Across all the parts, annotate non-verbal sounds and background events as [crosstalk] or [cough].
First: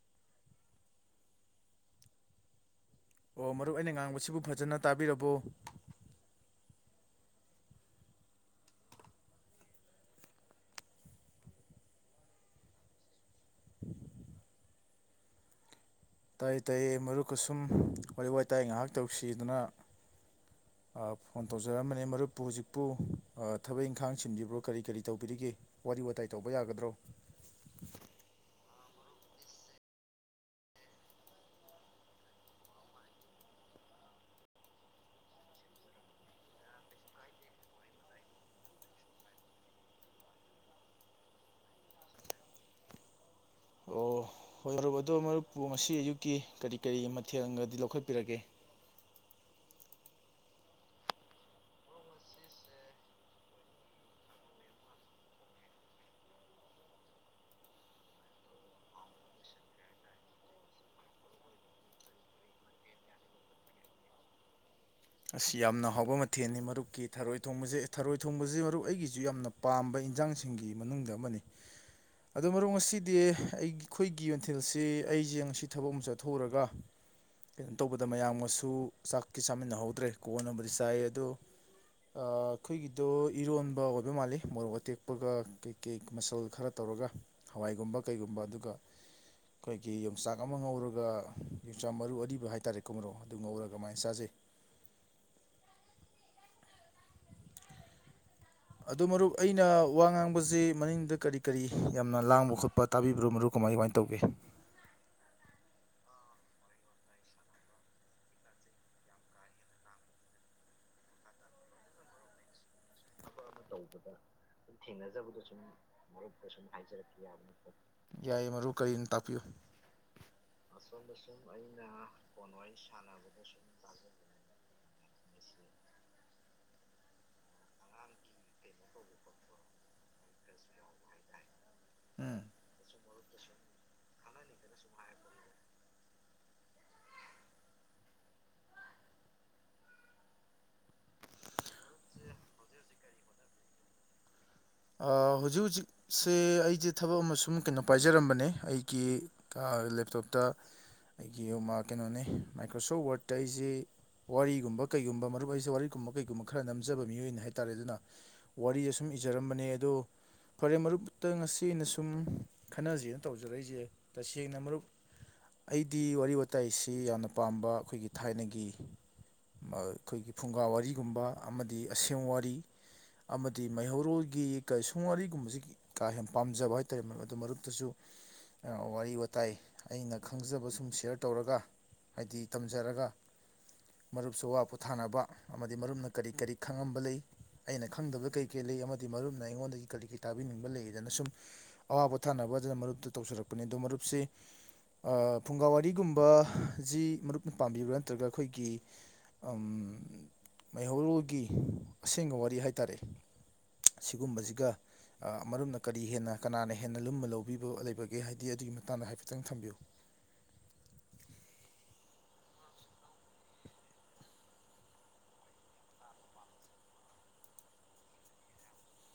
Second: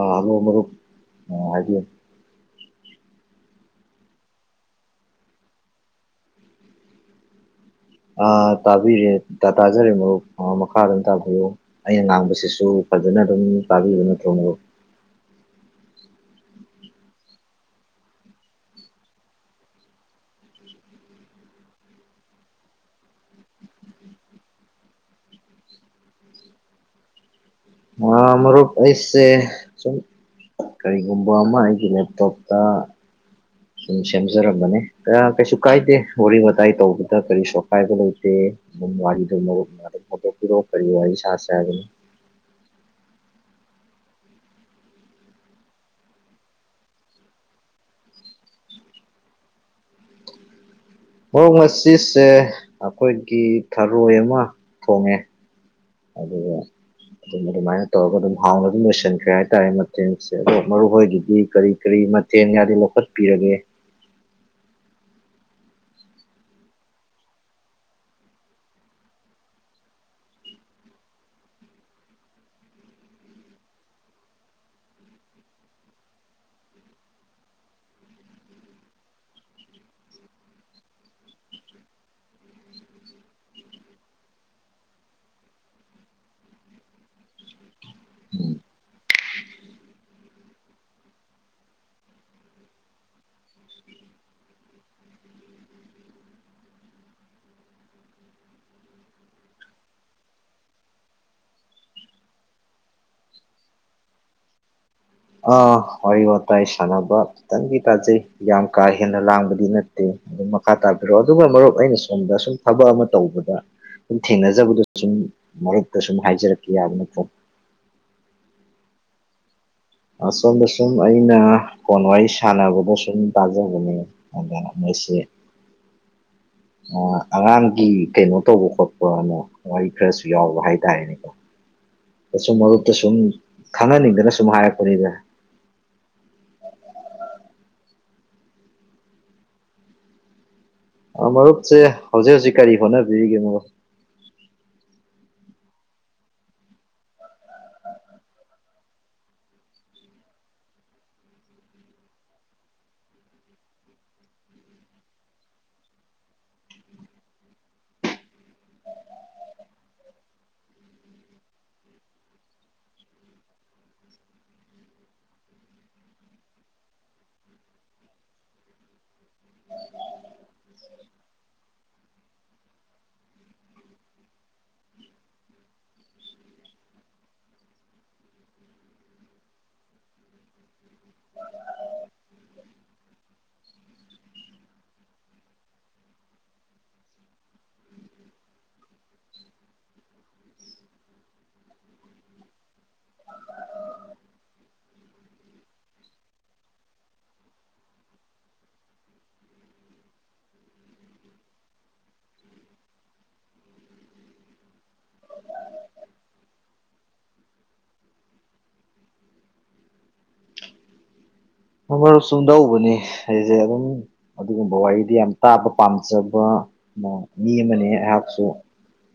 ꯑꯥ hello ꯃꯔꯨꯞ ꯑ ꯍꯥꯏꯕꯤꯌꯨ ꯑꯣ ꯃꯔꯨꯞ ꯑꯩꯅ ꯉꯥꯡꯕꯁꯤꯕꯨ ꯐꯖꯅ ꯇꯥꯕꯤꯔꯕꯣ ꯑꯥ ꯇꯥꯕꯤꯔꯦ ꯇꯥꯖꯔꯦ ꯃꯔꯨꯞ ꯃꯈꯥ ꯑꯗꯝ ꯇꯥꯕꯤꯌꯨ ꯑꯩꯅ ꯉꯥꯡꯕꯁꯤꯁꯨ ꯐꯖꯅ ꯑꯗꯨꯝ ꯄꯥꯕꯤꯕ ꯅꯠꯇ꯭ꯔꯣ ꯃꯔꯨꯞ ꯇꯥꯢꯌꯦ ꯇꯥꯢꯌꯦ ꯃꯔꯨꯞꯀ ꯁꯨꯝ ꯋꯥꯔꯤ ꯋꯥꯇꯥꯏ ꯉꯥꯏꯍꯥꯛ ꯇꯧꯁꯤꯗꯅ ꯐꯣꯟ ꯇꯧꯖꯔꯛꯑꯝꯕꯅꯦ ꯃꯔꯨꯞꯄꯨ ꯍꯧꯖꯤꯛꯄꯨ ꯊꯕꯛ ꯏꯪꯈꯥꯡ ꯆꯤꯟꯕꯤꯕ꯭ꯔꯣ ꯀꯔꯤ ꯀꯔꯤ ꯇꯧꯕꯤꯔꯤꯒꯦ ꯋꯥꯔꯤ ꯋꯥꯇꯥꯏ ꯇꯧꯕ ꯌꯥꯒꯗ꯭ꯔꯣ ꯑ ꯃꯔꯨꯞ ꯑꯩꯁꯦ ꯁꯨꯝ ꯀꯔꯤꯒꯨꯝꯕ ꯑꯃ ꯑꯩꯒꯤ ꯂꯦꯞꯇꯣꯞꯇ ꯁꯨꯝ ꯁꯦꯝꯖꯔꯝꯕꯅꯦ ꯑꯥ ꯀꯩꯁꯨ ꯀꯥꯏꯗꯦ ꯋꯥꯔꯤ ꯋꯥꯇꯥꯏ ꯇꯧꯕꯗ ꯀꯔꯤꯁꯨ ꯑꯀꯥꯏꯕ ꯂꯩꯇꯦ ꯑꯗꯨ ꯋꯥꯔꯤꯗꯣ ꯃꯔꯨꯞꯅ ꯑꯗꯨꯝ ꯍꯧꯗꯣꯛꯄꯤꯔꯛꯑꯣ ꯀꯔꯤ ꯋꯥꯔꯤ ꯁꯥꯁꯦ ꯍꯥꯢꯕꯅꯣ ꯑꯣ ꯍꯣꯏ ꯃꯔꯨꯞ ꯑꯗꯣ ꯃꯔꯨꯞꯄꯨ ꯉꯁꯤ ꯑꯌꯨꯛꯀꯤ ꯀꯔꯤ ꯀꯔꯤ ꯃꯊꯦꯜꯒꯗꯤ ꯂꯧꯈꯠꯄꯤꯔꯒꯦ ꯃꯣꯡ ꯉꯁꯤꯁꯦ ꯑꯩꯈꯣꯏꯒꯤ ꯊꯔꯣꯏ ꯑꯃ ꯊꯣꯡꯉꯦ꯫ ꯑꯗꯨꯗ ꯑꯗꯨꯝ ꯑꯗꯨꯃꯥꯏꯅ ꯇꯧꯔꯒ ꯑꯗꯨꯝ ꯍꯥꯡꯅ ꯑꯗꯨꯝ ꯂꯣꯏꯁꯤꯟꯈ꯭ꯔꯦ ꯍꯥꯏꯇꯥꯔꯦ ꯃꯇꯦꯡꯁꯦ ꯑꯗꯣ ꯃꯔꯨ ꯍꯣꯏꯒꯤꯗꯤ ꯀꯔꯤ ꯀꯔꯤ ꯃꯥꯠ ꯇꯦꯡꯒꯗꯤ ꯂꯧꯈꯠꯄꯤꯔꯒꯦ꯫ ꯑꯁ ꯌꯥꯝꯅ ꯍꯥꯎꯕ ꯃꯊꯦꯜꯅꯤ ꯃꯔꯨꯞꯀꯤ ꯊꯔꯣꯏ ꯊꯣꯡꯕꯁꯦ ꯊꯔꯣꯏ ꯊꯣꯡꯕꯁꯦ ꯃꯔꯨꯞ ꯑꯩꯒꯤꯁꯨ ꯌꯥꯝꯅ ꯄꯥꯝꯕ ꯏꯟꯁꯥꯡꯁꯤꯡꯒꯤ ꯃꯅꯨꯡꯗ ꯑꯃꯅꯤ꯫ ꯑꯗꯨ ꯃꯔꯨꯞ ꯉꯁꯤꯗꯤ ꯑꯩꯈꯣꯏꯒꯤ ꯃꯥꯊꯦꯜꯁꯤ ꯑꯩꯁꯦ ꯉꯁꯤ ꯊꯕꯛ ꯑꯃ ꯆꯠꯊꯣꯛꯎꯔꯒ ꯀꯩꯅꯣ ꯇꯧꯕꯗ ꯃꯌꯥꯝꯒꯁꯨ ꯆꯥꯛꯇꯤ ꯆꯥꯃꯤꯟꯅꯍꯧꯗ꯭ꯔꯦ ꯀꯣꯟꯕꯨꯗꯤ ꯆꯥꯏ ꯑꯗꯣ ꯑ ꯑꯩꯈꯣꯏꯒꯤꯗꯣ ꯏꯔꯣꯟꯕ ꯑꯣꯏꯕ ꯃꯥꯜꯂꯤ ꯃꯣꯔꯣꯛ ꯑꯇꯦꯛꯄꯒ ꯀꯩ ꯀꯦꯛ ꯃꯁꯜ ꯈꯔ ꯇꯧꯔꯒ ꯍꯋꯥꯏꯒꯨꯝꯕ ꯀꯩꯒꯨꯝꯕ ꯑꯗꯨꯒ ꯑꯩꯈꯣꯏꯒꯤ ꯌꯣꯡꯆꯥꯛ ꯑꯃ ꯉꯧꯔꯒ ꯌꯣꯡꯆꯥꯛ ꯃꯔꯨ ꯑꯔꯤꯕ ꯍꯥꯏꯇꯥꯔꯦꯀꯣ ꯃꯔꯣ ꯑꯗꯨ ꯉꯧꯔꯒ ꯑꯗꯨꯃꯥꯏꯅ ꯆꯥꯖꯩ꯫ ꯑꯗꯨ ꯃꯔꯨꯞ ꯑꯩꯅ ꯋꯥ ꯉꯥꯡꯕꯁꯤ ꯃꯅꯤꯡꯗ ꯀꯔꯤ ꯀꯔꯤ ꯌꯥꯝꯅ ꯂꯥꯡꯕ ꯈꯣꯠꯄ ꯇꯥꯕꯤꯕ꯭ꯔꯣ ꯃꯔꯨꯞ ꯀꯃꯥꯏ ꯀꯃꯥꯏꯅ ꯇꯧꯒꯦ꯫ ꯑꯥ ꯋꯥꯔꯤ ꯋꯥꯇꯥꯏ ꯁꯥꯟꯅꯕ ꯈꯤꯇꯪꯗꯤ ꯇꯥꯖꯩ ꯌꯥꯝ ꯀꯥ ꯍꯦꯟꯅ ꯂꯥꯡꯕꯗꯤ ꯅꯠꯇꯦ꯫ ꯑꯗꯨꯝ ꯃꯈꯥ ꯇꯥꯕꯤꯔꯛꯑꯣ ꯑꯗꯨꯒ ꯃꯔꯨꯞ ꯑꯩꯅ ꯁꯣꯝꯗ ꯁꯨꯝ ꯊꯕꯛ ꯑꯃ ꯇꯧꯕꯗ ꯁꯨꯝ ꯊꯦꯡꯅꯖꯕꯗꯨ ꯁꯨꯝ ꯃꯔꯨꯞꯇ ꯁꯨꯝ ꯍꯥꯏꯖꯔꯛꯀꯦ ꯌꯥꯕ ꯅꯠꯇ꯭ꯔꯣ꯫ ꯌꯥꯏ ꯃꯔꯨꯞ ꯀꯔꯤꯅꯣ ꯇꯥꯛꯄꯤꯌꯨ꯫ ꯑꯁꯣꯝꯗ ꯁꯨꯝ ꯑꯩꯅ ꯐꯣꯟ ꯋꯥꯔꯤ ꯁꯥꯟꯅꯕꯗ ꯁꯨꯝ ꯇꯥꯖꯕꯅꯦ꯫ ꯑꯗꯨꯗ ꯃꯁꯤ ꯑ ꯑꯉꯥꯡꯒꯤ ꯀꯩꯅꯣ ꯇꯧꯕ ꯈꯣꯠꯄ ꯅ ꯋꯥꯔꯤ ꯈꯔꯁꯨ ꯌꯥꯎꯕ ꯍꯥꯏꯇꯥꯔꯦꯅꯦꯀꯣ꯫ ꯎꯝ ꯑꯩꯁꯨ ꯃꯔꯨꯞꯠꯇ ꯁꯨꯝ ꯈꯪꯍꯟꯅꯤꯡꯗꯅ ꯁꯨꯝ ꯍꯥꯏꯔꯛꯄꯅꯤꯗ꯫ ꯑ ꯃꯔꯨꯞꯁꯦ ꯍꯧꯖꯤꯛ ꯍꯧꯖꯤꯛ ꯀꯔꯤ ꯍꯣꯠꯅꯕꯤꯔꯤꯒꯦ ꯃꯔꯨꯞ ꯑ ꯍꯧꯖꯤꯛ ꯍꯧꯖꯤꯛꯁꯦ ꯑꯩꯁꯦ ꯊꯕꯛ ꯑꯃ ꯁꯨꯝ ꯀꯩꯅꯣ ꯄꯥꯏꯖꯔꯝꯕꯅꯦ ꯑꯩꯒꯤ ꯂꯦꯞꯇꯣꯞꯇ ꯑꯩꯒꯤ ꯀꯩꯅꯣꯅꯤ ꯃꯥꯏꯀ꯭ꯔꯣꯁꯣꯞ ꯋꯥꯔꯠꯇ ꯑꯩꯁꯤ ꯋꯥꯔꯤꯒꯨꯝꯕ ꯀꯩꯒꯨꯝꯕ ꯃꯔꯨꯞ ꯍꯥꯏꯁꯦ ꯋꯥꯔꯤꯒꯨꯝꯕ ꯀꯩꯒꯨꯝꯕ ꯈꯔ ꯅꯝꯖꯕ ꯃꯤꯑꯣꯏꯅꯤ ꯍꯥꯏꯇꯥꯥꯔꯦ ꯑꯗꯨꯅ꯫ ꯋꯥꯔꯤ ꯁꯨꯝ ꯏꯖꯔꯝꯕꯅꯦ ꯑꯗꯣ ꯐꯣꯔꯦ ꯃꯔꯨꯞꯇ ꯉꯁꯤ ꯑꯩꯅ ꯁꯨꯝ ꯈꯟꯅꯖꯅ ꯇꯧꯖꯔꯛꯏꯁꯦ ꯇꯁꯦꯡꯅ ꯃꯔꯨꯞ ꯑꯩꯗꯤ ꯋꯥꯔꯤ ꯋꯥꯇꯥꯏꯁꯤ ꯌꯥꯝꯅ ꯄꯥꯝꯕ ꯑꯩꯈꯣꯏꯒꯤ ꯊꯥꯏꯅꯒꯤ꯫ ꯑꯩꯈꯣꯏꯒꯤ ꯐꯨꯡꯒꯥ ꯋꯥꯔꯤꯒꯨꯝꯕ ꯑꯃꯗꯤ ꯑꯁꯦꯡ ꯋꯥꯔꯤ ꯑꯃꯗꯤ ꯃꯩꯍꯧ ꯎ꯭ꯔꯣꯜꯒꯤ ꯀꯩ ꯁꯨꯝꯋꯥꯔꯤꯒꯨꯝꯕꯁꯤ ꯀꯥ ꯍꯦꯟꯅ ꯄꯥꯝꯖꯕ ꯍꯥꯏꯇꯥꯔꯦ ꯑꯗꯨ ꯃꯔꯛꯇꯁꯨ ꯋꯥꯔꯤ ꯋꯥꯇꯥꯏ ꯑꯩꯅ ꯈꯪꯖꯕ ꯁꯨꯝ ꯁꯤꯌꯥꯔ ꯇꯧꯔꯒ ꯍꯥꯏꯗꯤ ꯊꯝꯖꯔꯒ꯫ ꯃꯔꯨꯞꯁꯨ ꯋꯥ ꯄꯣꯊꯥꯅꯕ ꯑꯃꯗꯤ ꯃꯔꯨꯞꯅ ꯀꯔꯤ ꯀꯔꯤ ꯈꯪꯉꯝꯕ ꯂꯩ꯫ ꯑꯩꯅ ꯈꯪꯗꯕꯗ ꯀꯔꯤ ꯀꯔꯤ ꯂꯩ ꯑꯃꯗꯤ ꯃꯔꯨꯞꯅ ꯑꯩꯉꯣꯟꯗꯒꯤ ꯀꯔꯤ ꯀꯔꯤ ꯇꯥꯕꯤꯅꯤꯡꯕ ꯂꯩꯗꯅ ꯁꯨꯝ ꯑꯋꯥꯕ ꯄꯣꯊꯥꯅꯕ ꯑꯗꯨꯅ ꯃꯔꯨꯞꯇ ꯇꯧꯁꯤꯔꯛꯄꯅꯤ ꯑꯗꯣ ꯃꯔꯨꯞꯁꯤ ꯑ ꯐꯨꯡꯒꯥ ꯋꯥꯔꯤꯒꯨꯝꯕꯖꯤ ꯃꯔꯨꯞꯅ ꯄꯥꯝꯕꯤꯕ꯭ꯔꯥ ꯅꯠꯇ꯭ꯔꯒ ꯑꯩꯈꯣꯏꯒꯤ ꯃꯩꯍꯧꯔꯣꯜꯒꯤ ꯑꯁꯦꯡꯕ ꯋꯥꯔꯤ ꯍꯥꯏꯇꯥꯔꯦ꯫ ꯑꯁꯤꯒꯨꯝꯕꯁꯤꯒ꯫ ꯑ ꯃꯔꯨꯞꯅ ꯀꯔꯤ ꯍꯦꯟꯅ ꯀꯅꯥꯅ ꯍꯦꯟꯅ ꯂꯨꯝꯃ ꯂꯧꯕꯤꯕ ꯂꯩꯕꯒꯦ ꯍꯥꯏꯗꯤ ꯑꯗꯨꯒꯤ ꯃꯇꯥꯡꯗ ꯍꯥꯏꯐꯦꯠꯇꯪ ꯊꯝꯕꯤꯌꯨ ꯃꯔꯨꯞ ꯆꯨꯝꯗꯧꯕꯅꯦ ꯑꯩꯁꯦ ꯑꯗꯨꯝ ꯑꯗꯨꯒꯨꯝꯕ ꯋꯥꯔꯤꯗꯤ ꯌꯥꯝ ꯇꯥꯕ ꯄꯥꯝꯖꯕ ꯃꯤ ꯑꯃ ꯑꯩꯍꯥꯛꯁꯨ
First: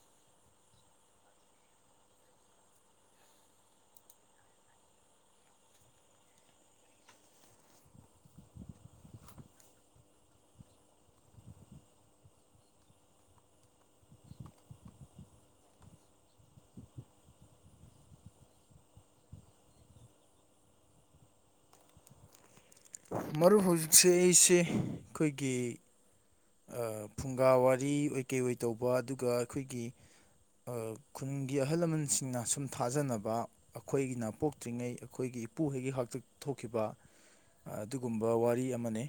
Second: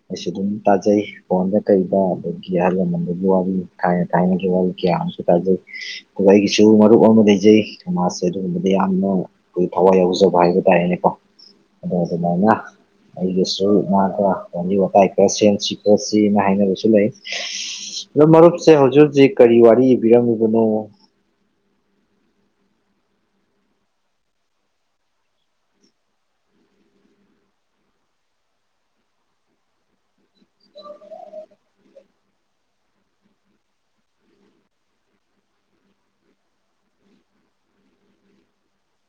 ꯑꯩꯁꯨ ꯑꯗꯨꯝ ꯇꯥꯖꯩ꯫ ꯐꯣꯟꯗ ꯀꯩꯗ ꯑꯗꯒꯤ ꯑꯍꯜ ꯂꯃꯟꯒꯤ ꯋꯥꯔꯤ ꯊꯥꯏꯅꯒꯤ ꯋꯥꯔꯤ ꯀꯌꯥ ꯑꯃꯁꯨ ꯇꯥꯖꯩ꯫ ꯑꯗ ꯑꯩꯒꯤꯁꯨ ꯃꯔꯨꯞ ꯑꯃꯥ ꯂꯩ ꯄꯖꯩ ꯁꯃꯥꯖꯁꯦ ꯑꯗꯨꯒꯨꯝꯕꯗ ꯌꯥꯝꯅ ꯑꯩꯈꯣꯏ ꯊꯋꯥꯏ ꯌꯥꯎꯖꯕ ꯍꯥꯏꯕ ꯇꯥꯔꯦꯅꯦꯀꯣ ꯑꯗ ꯑꯗꯨ ꯃꯥꯥꯏꯅ ꯑꯩꯒꯤꯁꯨ ꯃꯒ ꯋꯥꯔꯤ ꯋꯥꯇꯥꯏ ꯈ ꯁꯦꯝ ꯁꯤꯀꯣ ꯁꯤꯅ ꯍꯥꯏꯅꯕꯁꯨ ꯂꯩ ꯑꯗꯣ ꯃꯔꯨꯞꯁꯦ ꯍꯧꯖꯤꯛ ꯍꯧꯖꯤꯛ ꯀꯔꯤ ꯋꯥꯔꯤ ꯏꯕꯤꯔꯝꯃꯤꯕꯅꯣ ꯃꯔꯨꯞ ꯍꯧꯖꯤꯛꯁꯦ ꯑꯩꯁꯦ ꯑꯩꯈꯣꯏꯒꯤ ꯐꯨꯡꯒꯥ ꯋꯥꯔꯤ ꯑꯣꯏ ꯀꯩ ꯑꯣꯏ ꯇꯧꯕ ꯑꯗꯨꯒ ꯑꯩꯈꯣꯏꯒꯤ ꯈꯨꯟꯒꯤ ꯑꯍꯜ ꯂꯃꯟꯁꯤꯡꯅ ꯁꯨꯝ ꯊꯥꯖꯅꯕ ꯑꯩꯈꯣꯏꯒꯤꯅ ꯄꯣꯛꯇ꯭ꯔꯤꯉꯩ ꯑꯩꯈꯣꯏꯒꯤ ꯏꯄꯨ ꯍꯣꯏꯒꯤ ꯍꯥꯛꯇꯛ ꯊꯣꯛꯈꯤꯕ ꯑꯗꯨꯒꯨꯝꯕ ꯋꯥꯔꯤ ꯑꯃꯅꯤ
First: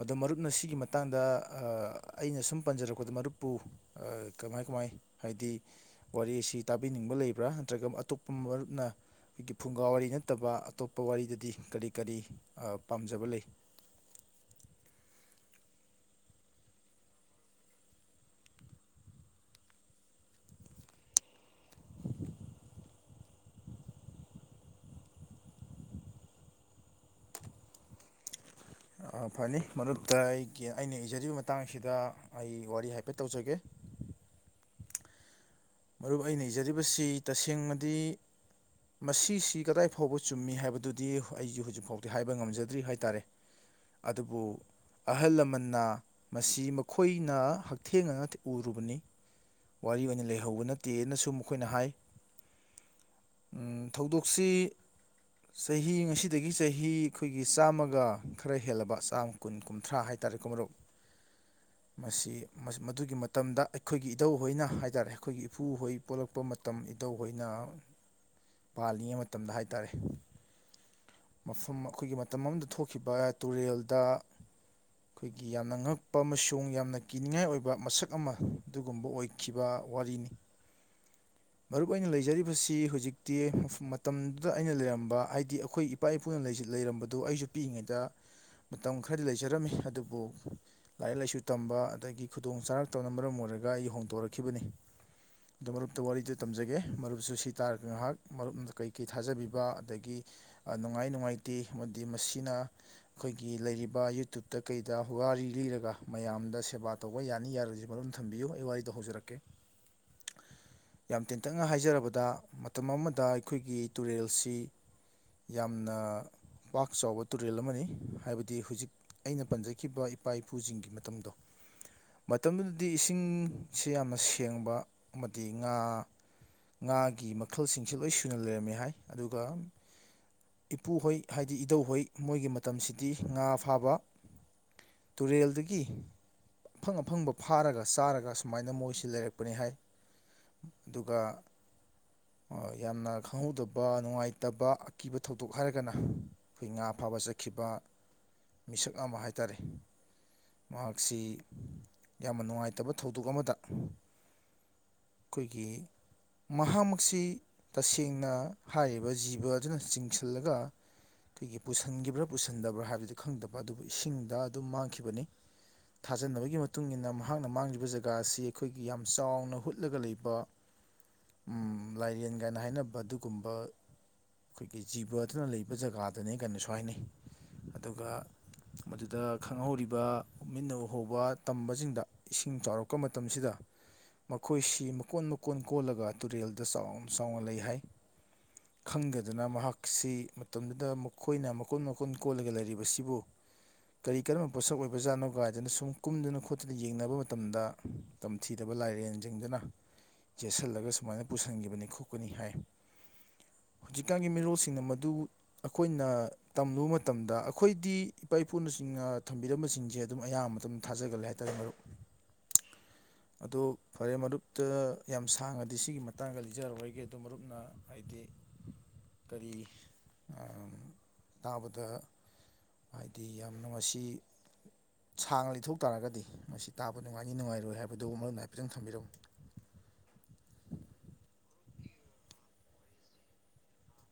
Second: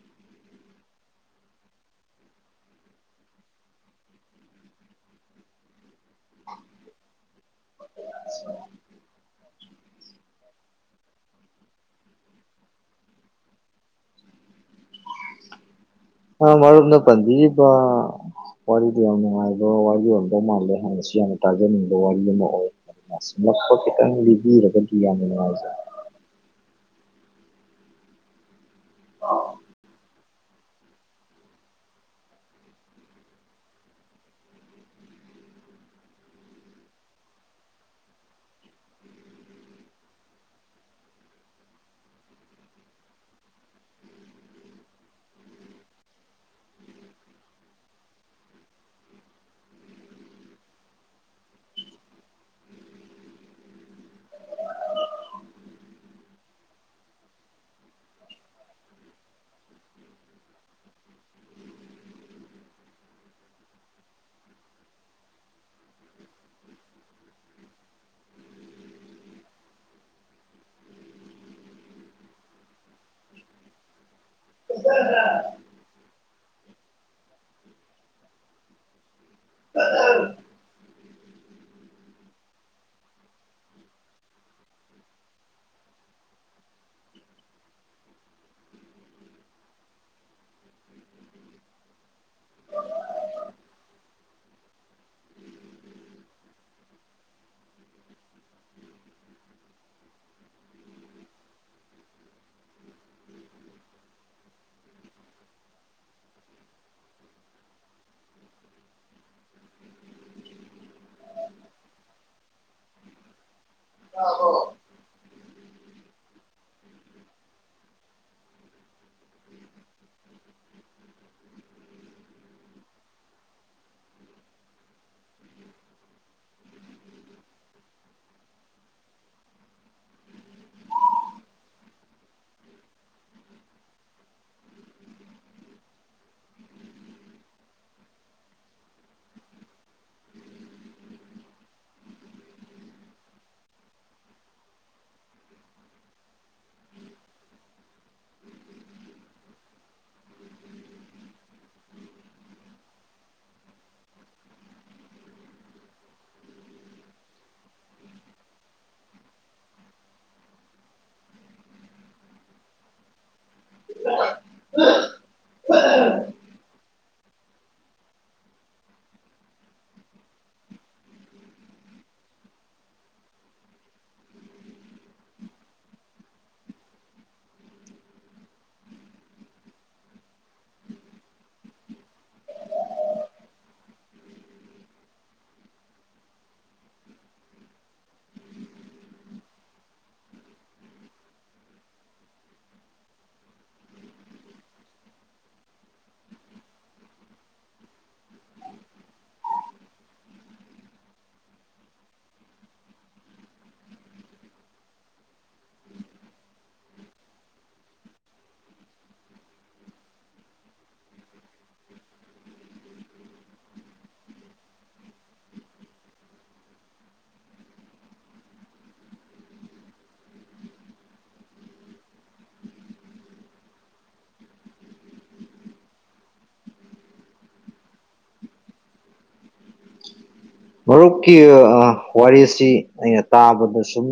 ꯑꯗꯣ ꯃꯔꯨꯞꯅ ꯁꯤꯒꯤ ꯃꯇꯥꯡ ꯗ ꯑꯩꯅ ꯁꯨꯝ ꯄꯟꯖꯔꯛꯄꯗ ꯃꯔꯨꯞꯄꯨ ꯀꯃꯥꯏ ꯀꯃꯥꯏ ꯍꯥꯏꯗꯤ ꯋꯥꯔꯤ ꯑꯁꯤ ꯇꯥꯕꯤꯅꯤꯡꯕ ꯂꯩꯕ꯭ꯔꯥ ꯅꯠꯇ꯭ꯔꯒ ꯑꯇꯣꯞꯄ ꯃꯔꯨꯞꯅ ꯑꯩꯈꯣꯏꯒꯤ ꯐꯨꯡꯒꯥ ꯋꯥꯔꯤ ꯅꯠꯇꯕ ꯑꯇꯣꯞꯄ ꯋꯥꯔꯤꯗꯗꯤ ꯀꯔꯤ ꯀꯔꯤ ꯄꯥꯝꯖꯕ ꯂꯩ ꯑ ꯃꯔꯨꯞꯅ ꯄꯟꯕꯤꯔꯤꯕ ꯋꯥꯔꯤꯗꯨ ꯌꯥꯝ ꯅꯨꯡꯉꯥꯏꯕ ꯋꯥꯔꯤ ꯑꯣꯏꯗꯧꯕ ꯃꯥꯜꯂꯦ ꯍꯥꯏꯅꯁꯨ ꯌꯥꯝꯅ ꯇꯥꯖꯅꯤꯡꯕ ꯋꯥꯔꯤ ꯑꯃ ꯑꯣꯏ ꯑ ꯃꯣꯠꯄ ꯈꯤꯇꯪ ꯂꯤꯕꯤꯔꯒꯗꯤ ꯌꯥꯝꯅ ꯅꯨꯡꯉꯥꯏꯖꯔꯦ ꯐꯅꯤ ꯃꯔꯨꯞꯗ ꯑꯩꯒꯤ ꯑꯩꯅ ꯏꯖꯔꯤꯕ ꯃꯇꯥꯡꯁꯤꯗ ꯑꯩ ꯋꯥꯔꯤ ꯍꯥꯏꯐꯦꯠ ꯇꯧꯖꯒꯦ ꯃꯔꯨꯞ ꯑꯩꯅ ꯏꯖꯔꯤꯕꯁꯤ ꯇꯁꯦꯡꯕꯗꯤ ꯃꯁꯤꯁꯤ ꯀꯗꯥꯏ ꯐꯥꯎꯕ ꯆꯨꯝꯃꯤ ꯍꯥꯏꯕꯗꯨꯗꯤ ꯑꯩꯖꯨ ꯍꯧꯖꯤꯛꯐꯥꯎꯗꯤ ꯍꯥꯏꯕ ꯉꯝꯖꯗ꯭ꯔꯤ ꯍꯥꯏꯇꯥꯔꯦ ꯑꯗꯨꯕꯨ ꯑꯍꯜ ꯂꯃꯟꯅ ꯃꯁꯤ ꯃꯈꯣꯏꯅ ꯍꯛꯊꯦꯡꯅꯅ ꯎꯔꯨꯕꯅꯤ ꯋꯥꯔꯤ ꯑꯣꯏꯅ ꯂꯩꯍꯧꯕ ꯅꯠꯇꯦꯅꯁꯨ ꯃꯈꯣꯏꯅ ꯍꯥꯏ ꯊꯧꯗꯣꯛꯁꯤ ꯆꯍꯤ ꯉꯁꯤꯗꯒꯤ ꯆꯍꯤ ꯑꯩꯈꯣꯏꯒꯤ ꯆꯥꯝꯃꯒ ꯈꯔ ꯍꯦꯜꯂꯕ ꯆꯥꯝꯃ ꯀꯨꯟ ꯀꯨꯟꯊ꯭ꯔꯥ ꯍꯥꯏꯇꯥꯔꯦ ꯀꯣ ꯃꯔꯨꯞ ꯃꯁꯤ ꯃꯗꯨꯒꯤ ꯃꯇꯝꯗ ꯑꯩꯈꯣꯏꯒꯤ ꯏꯙꯧ ꯍꯣꯏꯅ ꯍꯥꯏꯇꯥꯔꯦ ꯑꯩꯈꯣꯏꯒꯤ ꯏꯄꯨ ꯍꯣꯏ ꯄꯣꯛꯂꯛꯄ ꯃꯇꯝ ꯏꯙꯧ ꯍꯣꯏꯅ ꯄꯥꯜꯂꯤꯉꯩ ꯃꯇꯝꯗ ꯍꯥꯏꯇꯥꯔꯦ ꯃꯐꯝ ꯑꯩꯈꯣꯏꯒꯤ ꯃꯇꯝ ꯑꯃꯗ ꯊꯣꯛꯈꯤꯕ ꯇꯨꯔꯦꯜꯗ [unintelligible] ꯑꯩꯈꯣꯏꯒꯤ ꯌꯥꯝꯅ ꯉꯛꯄ ꯑꯃꯁꯨꯡ ꯌꯥꯝꯅ ꯀꯤꯅꯤꯡꯉꯥꯏ ꯑꯣꯏꯕ ꯃꯁꯛ ꯑꯃ ꯑꯗꯨꯒꯨꯝꯕ ꯑꯣꯏꯈꯤꯕ ꯋꯥꯔꯤꯅꯤ ꯃꯔꯨꯨꯞ ꯑꯩꯅ ꯂꯩꯖꯔꯤꯕꯁꯤ ꯍꯧꯖꯤꯛꯇꯤ ꯃꯇꯝꯗꯨꯗ ꯑꯩꯅ ꯂꯩꯔꯝꯕ ꯍꯥꯏꯗꯤ ꯑꯩꯈꯣꯏ ꯏꯄꯥ ꯏꯄꯨꯅ ꯂꯩꯔꯝꯕꯗꯨ ꯑꯩꯁꯨ ꯄꯤꯛꯏꯉꯩꯗ ꯃꯇꯝ ꯈꯔꯗꯤ ꯂꯩꯖꯔꯝꯃꯤ ꯑꯗꯨꯕꯨ ꯂꯥꯏꯔꯤꯛ ꯂꯥꯏꯁꯨ ꯇꯝꯕ ꯑꯗꯒꯤ ꯈꯨꯗꯣꯡ ꯆꯥꯔꯛꯇꯕꯅ ꯃꯔꯝ ꯑꯣꯏꯔꯒ ꯑꯩ ꯍꯣꯡꯗꯣꯔꯛꯈꯤꯕꯅꯤ ꯑꯗꯣ ꯃꯔꯨꯞꯇ ꯋꯥꯔꯤꯗꯨ ꯇꯝꯖꯒꯦ ꯃꯔꯨꯞꯁꯨ ꯁꯤ ꯇꯥꯔꯒ ꯉꯥꯏꯍꯥꯛ ꯃꯔꯨꯞꯅ ꯀꯩꯀꯩ ꯊꯥꯖꯕꯤꯕ ꯑꯗꯒꯤ ꯅꯨꯡꯉꯥꯏ ꯅꯨꯡꯉꯥꯏꯇꯦ ꯑꯃꯗꯤ ꯃꯁꯤꯅ ꯑꯩꯈꯣꯏꯒꯤ ꯂꯩꯔꯤꯕ ꯌꯨꯇ꯭ꯨꯨꯞꯇ ꯀꯩꯗ ꯄꯨꯋꯥꯔꯤ ꯂꯤꯔꯒ ꯃꯌꯥꯝꯗ ꯁꯦꯕꯥ ꯇꯧꯕ ꯌꯥꯅꯤ ꯌꯥꯔꯣꯏꯁꯤ ꯃꯔꯝ ꯊꯝꯕꯤꯌꯨ ꯑꯩ ꯋꯥꯔꯤꯗꯣ ꯍꯧꯖꯔꯛꯀꯦ ꯌꯥꯝ ꯇꯦꯟꯇꯛꯅ ꯍꯥꯏꯖꯔꯕꯗ ꯃꯇꯝ ꯑꯃꯗ ꯑꯩꯈꯣꯏꯒꯤ ꯇꯨꯔꯦꯜꯁꯤ ꯌꯥꯝꯅ ꯄꯥꯛ ꯆꯥꯎꯕ ꯇꯨꯔꯦꯜ ꯑꯃꯅꯤ ꯍꯥꯏꯕꯗꯤ ꯍꯧꯖꯤꯛ ꯑꯩꯅ ꯄꯟꯖꯈꯤꯕ ꯏꯄꯥ ꯏꯄꯨꯁꯤꯡꯒꯤ ꯃꯇꯝꯗꯣ ꯃꯇꯝꯗꯨꯗꯗꯤ ꯏꯁꯤꯡꯁꯦ ꯌꯥꯝꯅ ꯁꯦꯡꯕ ꯑꯃꯗꯤ ꯉꯥ ꯉꯥꯒꯤ ꯃꯈꯜꯁꯤꯡꯁꯦ ꯂꯣꯏ ꯁꯨꯅ ꯂꯩꯔꯝꯃꯦ ꯍꯥꯏ ꯑꯗꯨꯒ ꯏꯄꯨꯍꯣꯏ ꯍꯥꯏꯗꯤ ꯏꯙꯧꯍꯣꯏ ꯃꯣꯏꯒꯤ ꯃꯇꯝꯁꯤꯗꯤ ꯉꯥ ꯐꯥꯕ ꯇꯨꯔꯦꯜꯗꯒꯤ ꯑꯐꯪ ꯑꯐꯪꯕ ꯐꯥꯔꯒ ꯆꯥꯔꯒ ꯁꯨꯃꯥꯏꯅ ꯃꯣꯏꯁꯤ ꯂꯩꯔꯛꯄꯅꯤ ꯍꯥꯏ ꯑꯗꯨꯒ ꯌꯥꯝꯅ ꯈꯪꯍꯧꯗꯕ ꯅꯨꯡꯉꯥꯏꯇꯕ ꯑꯀꯤꯕ ꯊꯧꯗꯣꯛ ꯍꯥꯏꯔꯒꯅ ꯉꯥ ꯐꯥꯕ ꯆꯠꯈꯤꯕ ꯃꯤꯁꯛ ꯑꯃ ꯍꯥꯏ ꯇꯔꯦ ꯃꯍꯥꯛꯁꯤ ꯌꯥꯝꯅ ꯅꯨꯡꯉꯥꯏꯇꯕ ꯊꯧꯗꯣꯛ ꯑꯃꯗ ꯑꯩꯈꯣꯏꯒꯤ ꯃꯍꯥꯛꯃꯛꯁꯤ ꯇꯁꯦꯡꯅ ꯍꯥꯏꯔꯤꯕ ꯖꯤꯕ ꯑꯗꯨꯅ ꯆꯤꯡꯁꯤꯜꯂꯒ ꯀꯩꯒꯤ ꯄꯨꯁꯤꯟꯒꯤꯕ꯭ꯔꯥ ꯄꯨꯁꯟꯗꯕ꯭ꯔꯥ ꯍꯥꯏꯕꯗꯨ ꯈꯪꯗꯕ ꯑꯗꯨꯕꯨ ꯏꯁꯤꯡꯗ ꯑꯗꯨꯝ ꯃꯥꯡꯈꯤꯕꯅꯤ ꯊꯥꯖꯅꯕꯒꯤ ꯃꯇꯨꯡꯟꯅ ꯃꯍꯥꯛꯅ ꯃꯥꯡꯂꯤꯕ ꯖꯒꯥ ꯑꯁꯤ ꯑꯩꯈꯣꯏꯒꯤ ꯌꯥꯝꯅ ꯆꯥꯎꯅ ꯍꯨꯠ ꯂꯒ ꯂꯩꯕ ꯎꯝ ꯂꯥꯏꯔꯦꯟꯒ ꯀꯥꯏꯅ ꯍꯥꯏꯅꯕ ꯑꯗꯨꯒꯨꯝꯕ ꯑꯩꯈꯣꯏꯒꯤ ꯖꯤꯕ ꯑꯗꯨꯅ ꯂꯩꯕ ꯖꯒꯥꯗꯅꯦ ꯀꯥꯏꯅꯁꯨ ꯍꯥꯏꯅꯩ ꯑꯗꯨꯒ ꯃꯗꯨꯗ ꯈꯪꯍꯧꯔꯤꯕ ꯃꯤꯟꯅ ꯎꯍꯧꯕ ꯇꯝꯕꯁꯤꯡꯗ ꯏꯁꯤꯡ ꯆꯥꯎꯔꯛꯄ ꯃꯇꯝꯁꯤꯗ ꯑꯩꯈꯣꯏꯁꯤ ꯃꯀꯣꯟ ꯃꯀꯣꯟ ꯀꯣꯜꯂꯒ ꯇꯨꯔꯦꯜꯗ ꯆꯥꯎꯅ ꯆꯥꯎꯅ ꯂꯩ ꯍꯥꯏ ꯈꯪꯗꯗꯅ ꯃꯍꯥꯛꯁꯤ ꯃꯇꯝꯗꯨꯗ ꯃꯈꯣꯏꯅ ꯃꯀꯣꯟ ꯃꯀꯣꯟ ꯀꯣꯜꯂꯒ ꯂꯩꯔꯤꯕꯁꯤꯕꯨ ꯀꯔꯤ ꯀꯔꯝꯕ ꯄꯣꯠꯁꯛ ꯑꯣꯏꯕꯖꯥꯠꯅꯣ ꯒꯥꯥꯏꯗꯅ ꯁꯨꯝ ꯀꯨꯝꯗꯅ ꯈꯣꯠꯇꯨꯅ ꯌꯦꯡꯅꯕ ꯃꯇꯝꯗ ꯇꯝꯊꯤꯗꯕ ꯂꯥꯏꯔꯦꯡ ꯁꯤꯡꯗꯨꯅ ꯆꯦꯠꯁꯤꯜꯂꯒ ꯁꯨꯃꯥꯏꯅ ꯄꯨꯁꯤꯟꯒꯤꯕꯅꯤ ꯈꯣꯠꯀꯅꯤ ꯍꯥꯏ ꯍꯧꯖꯤꯛꯀꯥꯟꯒꯤ ꯃꯤꯔꯣꯜꯁꯤꯡꯅ ꯃꯗꯨ ꯑꯩꯈꯣꯏꯅ ꯇꯝꯂꯨꯕ ꯃꯇꯝꯗ ꯑꯩꯈꯣꯏꯗꯤ ꯏꯄꯥ ꯏꯄꯨꯅꯁꯤꯡꯅ ꯊꯝꯕꯤꯔꯝꯕꯁꯤꯡꯁꯦ ꯑꯗꯨꯝ ꯑꯌꯥꯝꯕ ꯃꯇꯝ ꯊꯥꯖꯒꯂꯩ ꯍꯥꯏꯇꯔꯦ ꯃꯔꯨꯞ ꯑꯗꯣ ꯐꯔꯦ ꯃꯔꯨꯞꯇ ꯌꯥꯝ ꯁꯥꯡꯉꯗꯤ ꯁꯤꯒꯤ ꯃꯇꯥꯡꯒ ꯂꯩꯖꯔꯔꯣꯏꯒꯦ ꯑꯗꯨꯝ ꯃꯔꯨꯞꯅ ꯍꯥꯏꯗꯤ ꯀꯔꯤ ꯑꯥ ꯇꯥꯕꯗ ꯍꯥꯏꯗꯤ ꯌꯥꯝꯅ ꯉꯁꯤ ꯁꯥꯡꯅ ꯂꯩꯊꯣꯛ ꯇꯥꯔꯒꯗꯤ ꯃꯁꯤ ꯇꯥꯕ ꯅꯨꯡꯉꯥꯏꯅꯤ ꯅꯨꯡꯉꯥꯏꯔꯣꯏ ꯍꯥꯏꯕꯗꯨ ꯃꯔꯝ ꯍꯥꯏꯐꯦꯠꯇꯪ ꯊꯝꯕꯤꯔꯝꯎ ꯃꯔꯨꯞꯀꯤ ꯋꯥꯔꯤꯁꯤ ꯑꯩꯅ ꯇꯥꯕꯗ ꯁꯨꯝ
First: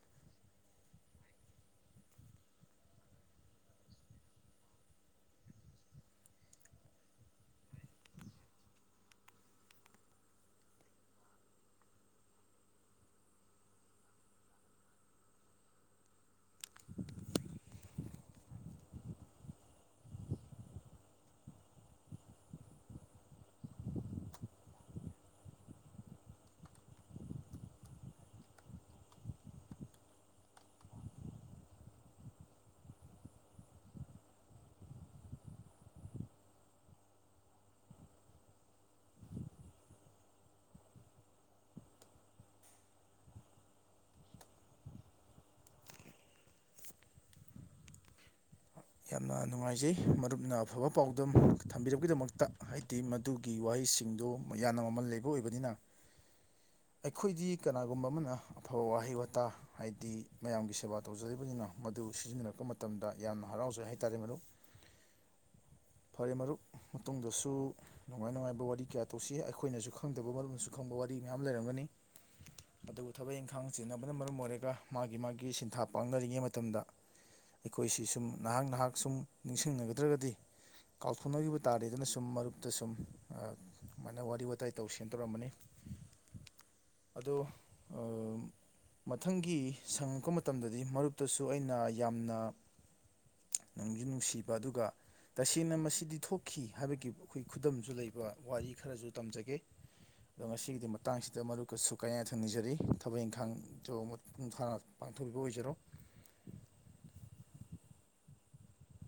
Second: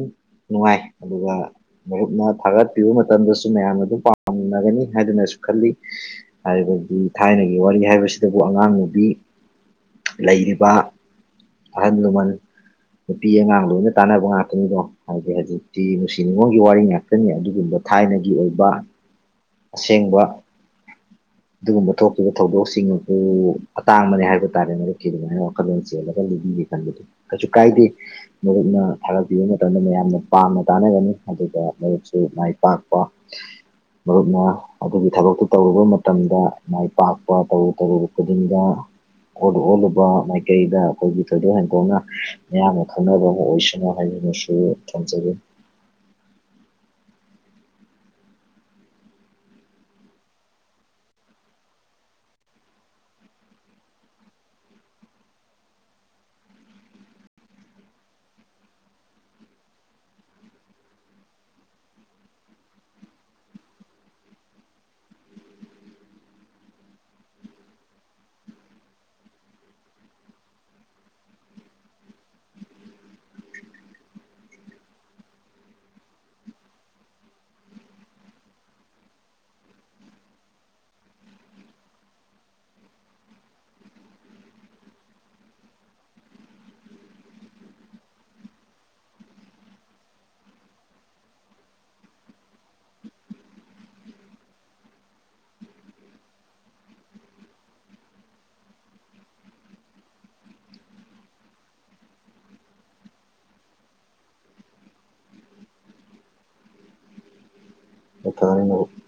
ꯅꯨꯡꯉꯥꯏ ꯑꯗꯨꯒ ꯃꯔꯨꯞꯅ ꯊꯥꯒꯠꯄꯤꯕ ꯃꯇꯝꯗꯁꯨ ꯃꯌꯥꯝꯅ ꯑꯗꯨꯝ ꯄꯥꯝꯅꯒꯅꯤ ꯍꯥꯏꯗꯨꯅꯁꯨ ꯈꯜꯂꯤ ꯍꯥꯏꯕꯗꯤ ꯊꯥꯏꯅꯒꯤ ꯋꯥꯔꯤ ꯍꯥꯏꯕꯁꯤꯗꯕꯨ ꯑꯉꯥꯡ ꯅꯨꯨꯕꯤ ꯂꯩꯔꯤꯕ ꯑꯍꯜ ꯂꯃꯟ ꯅꯨꯄꯤ ꯑꯉꯥꯡ ꯂꯣꯏꯅ ꯇꯥꯟꯅꯕ ꯉꯥꯛꯇꯅꯤꯗꯣ ꯍꯥꯏꯗꯤ ꯍꯧꯖꯤꯛ ꯁꯤ ꯅꯨꯡꯁꯤ ꯅꯤꯉꯣꯟꯜꯒꯤ ꯋꯥꯔꯤ ꯉꯥꯛꯇꯅꯤ ꯑꯗꯨꯒꯨꯝꯕ ꯊꯥꯏꯅꯒꯤ ꯑꯣꯏꯕ ꯑꯁꯦꯡꯕ ꯑꯗꯨꯒꯨꯝꯕ ꯊꯣꯛꯈꯤꯕ ꯊꯧꯗꯣꯛꯁꯤꯡ ꯑꯗꯨ ꯑꯇꯥꯡꯕꯅꯦ ꯍꯥꯏꯕ ꯇꯥꯔꯦ ꯃꯔꯨꯞꯀꯤ ꯑꯗꯨꯃꯥꯏꯅ ꯋꯥꯈꯜꯂꯣꯟ ꯆꯦꯜꯂ [unintelligible] ꯀꯩꯁꯨ ꯀꯥꯏꯗꯦ ꯃꯨꯞꯅ ꯊꯥꯒꯠꯄꯤꯕ ꯃꯇꯝꯗ ꯃꯌꯥꯝꯅ ꯄꯥꯝꯅ ꯇꯥꯅꯒꯅꯤ ꯑꯗꯨꯒ ꯃꯔꯨꯞꯁꯨ ꯃꯥꯏ ꯄꯥꯛꯄ ꯃꯔꯨꯞꯅ ꯑꯗꯨꯒꯤ ꯊꯕꯛꯇꯨ ꯇꯧꯔꯨꯕ ꯃꯇꯝꯗ ꯃꯥꯏ ꯄꯥꯛꯄ ꯇꯧꯔꯨ ꯇꯔꯨ ꯈꯨꯗꯤꯡꯗ ꯑꯣꯜꯂꯨ ꯑꯣꯜꯂꯨꯕ ꯃꯥꯏꯀꯩꯗ ꯑꯩꯈꯣꯏꯒꯤ ꯊꯣꯏꯗꯣꯛ ꯍꯦꯟꯗꯣꯛꯅ ꯃꯌꯥꯝꯅ ꯈꯪꯅꯕ ꯑꯃ ꯑꯣꯏꯁꯅꯨ ꯍꯥꯏꯩꯅꯁꯨ ꯊꯝꯖꯒꯦ ꯌꯥꯝꯅ ꯅꯨꯡꯉꯥꯏꯖꯩ ꯃꯔꯨꯞꯅ ꯑꯐꯕ ꯄꯥꯎꯗꯝ ꯊꯝꯕꯤꯔꯄꯒꯤꯗꯃꯛꯇ ꯍꯥꯏꯗꯤ ꯑꯗꯨꯒꯤ ꯋꯥꯍꯩꯁꯤꯡꯗꯨ ꯌꯥꯝꯅ ꯃꯃꯜ ꯂꯩꯕ ꯑꯣꯏꯕꯅꯤꯅ ꯑꯩꯈꯣꯏꯗꯤ ꯀꯅꯥꯒꯨꯝꯕ ꯑꯃꯅ ꯑꯐꯕ ꯋꯥꯍꯩ ꯋꯥꯇꯥ ꯍꯥꯏꯗꯤ ꯃꯌꯥꯝꯒꯤ ꯁꯦꯕꯥ ꯇꯧꯖꯔꯤꯕꯅꯤꯅ ꯃꯗꯨ ꯁꯤꯖꯤꯟꯅꯔꯛꯄ ꯃꯇꯝꯗ ꯌꯥꯝꯅ ꯍꯔꯥꯎꯖꯩ ꯍꯥꯏꯇꯥꯔꯦ ꯃꯔꯨꯞ ꯐꯔꯦ ꯃꯔꯨꯞ ꯃꯇꯨꯡꯗꯁꯨ ꯅꯨꯡꯉꯥꯏ ꯅꯨꯡꯉꯥꯏꯕ ꯋꯥꯔꯤ ꯀꯌꯥ ꯇꯧꯁꯤ ꯑꯩꯈꯣꯏꯅꯁꯨ ꯈꯪꯗꯕ ꯃꯔꯨꯞꯅꯁꯨ ꯈꯪꯕ ꯋꯥꯔꯤ ꯃꯌꯥꯝ ꯂꯩꯔꯝꯒꯅꯤ ꯑꯗꯨꯕꯨ ꯊꯕꯛ ꯏꯪꯈꯥꯡ ꯆꯦꯟꯅꯕꯅ ꯃꯔꯝ ꯑꯣꯏꯔꯒ ꯃꯥꯒꯤ ꯃꯥꯒꯤ ꯁꯤꯟꯊꯥ ꯄꯥꯡꯅꯔꯤꯉꯩ ꯃꯇꯝꯗ ꯑꯩꯈꯣꯏꯁꯤ ꯁꯨꯝ ꯉꯍꯥꯛ ꯉꯍꯥꯛ ꯁꯨꯝ ꯅꯤꯡꯁꯤꯡꯅꯒꯗ꯭ꯔꯒꯗꯤ ꯀꯥꯎꯊꯣꯛꯅꯈꯤꯕ ꯇꯥꯔꯦꯗꯅ ꯁꯨꯝ ꯃꯔꯨꯞꯇ ꯁꯨꯝ ꯁꯨꯃꯥꯏꯅ ꯋꯥꯔꯤ ꯋꯥꯇꯥꯏ ꯇꯧꯁꯦꯅ ꯇꯧꯔꯛꯕꯅꯤ ꯑꯗꯣ ꯑꯥ ꯃꯊꯪꯒꯤ ꯁꯪꯉꯛꯄ ꯃꯇꯝꯗꯗꯤ ꯃꯔꯨꯞꯇꯁꯨ ꯑꯩꯅ ꯌꯥꯝꯅ ꯅꯣꯡꯖꯨ ꯅꯨꯡꯁꯤꯕ ꯑꯗꯨꯒ ꯇꯁꯦꯡꯅ ꯃꯁꯤꯗꯤ ꯊꯣꯛꯈꯤ ꯍꯥꯏꯕꯒꯤ ꯑꯩꯈꯣꯏ ꯈꯨꯗꯝꯁꯨ ꯂꯩꯕ ꯋꯥꯔꯤ ꯈꯔꯁꯨ ꯇꯝꯖꯒꯦ ꯑꯗꯣ ꯉꯁꯤꯒꯤꯗꯤ ꯃꯇꯥꯡꯁꯤꯗ ꯃꯔꯨꯞ ꯀꯁꯨ ꯀꯥꯏꯅ ꯌꯥꯊꯪ ꯅꯤꯖꯔꯤ ꯊꯕꯛ ꯏꯪꯈꯥꯡꯗꯣ ꯃꯄꯨꯡ ꯐꯥꯅ ꯄꯥꯡꯊꯣꯛꯕ ꯑꯣꯏꯖꯔꯣ [inaudible]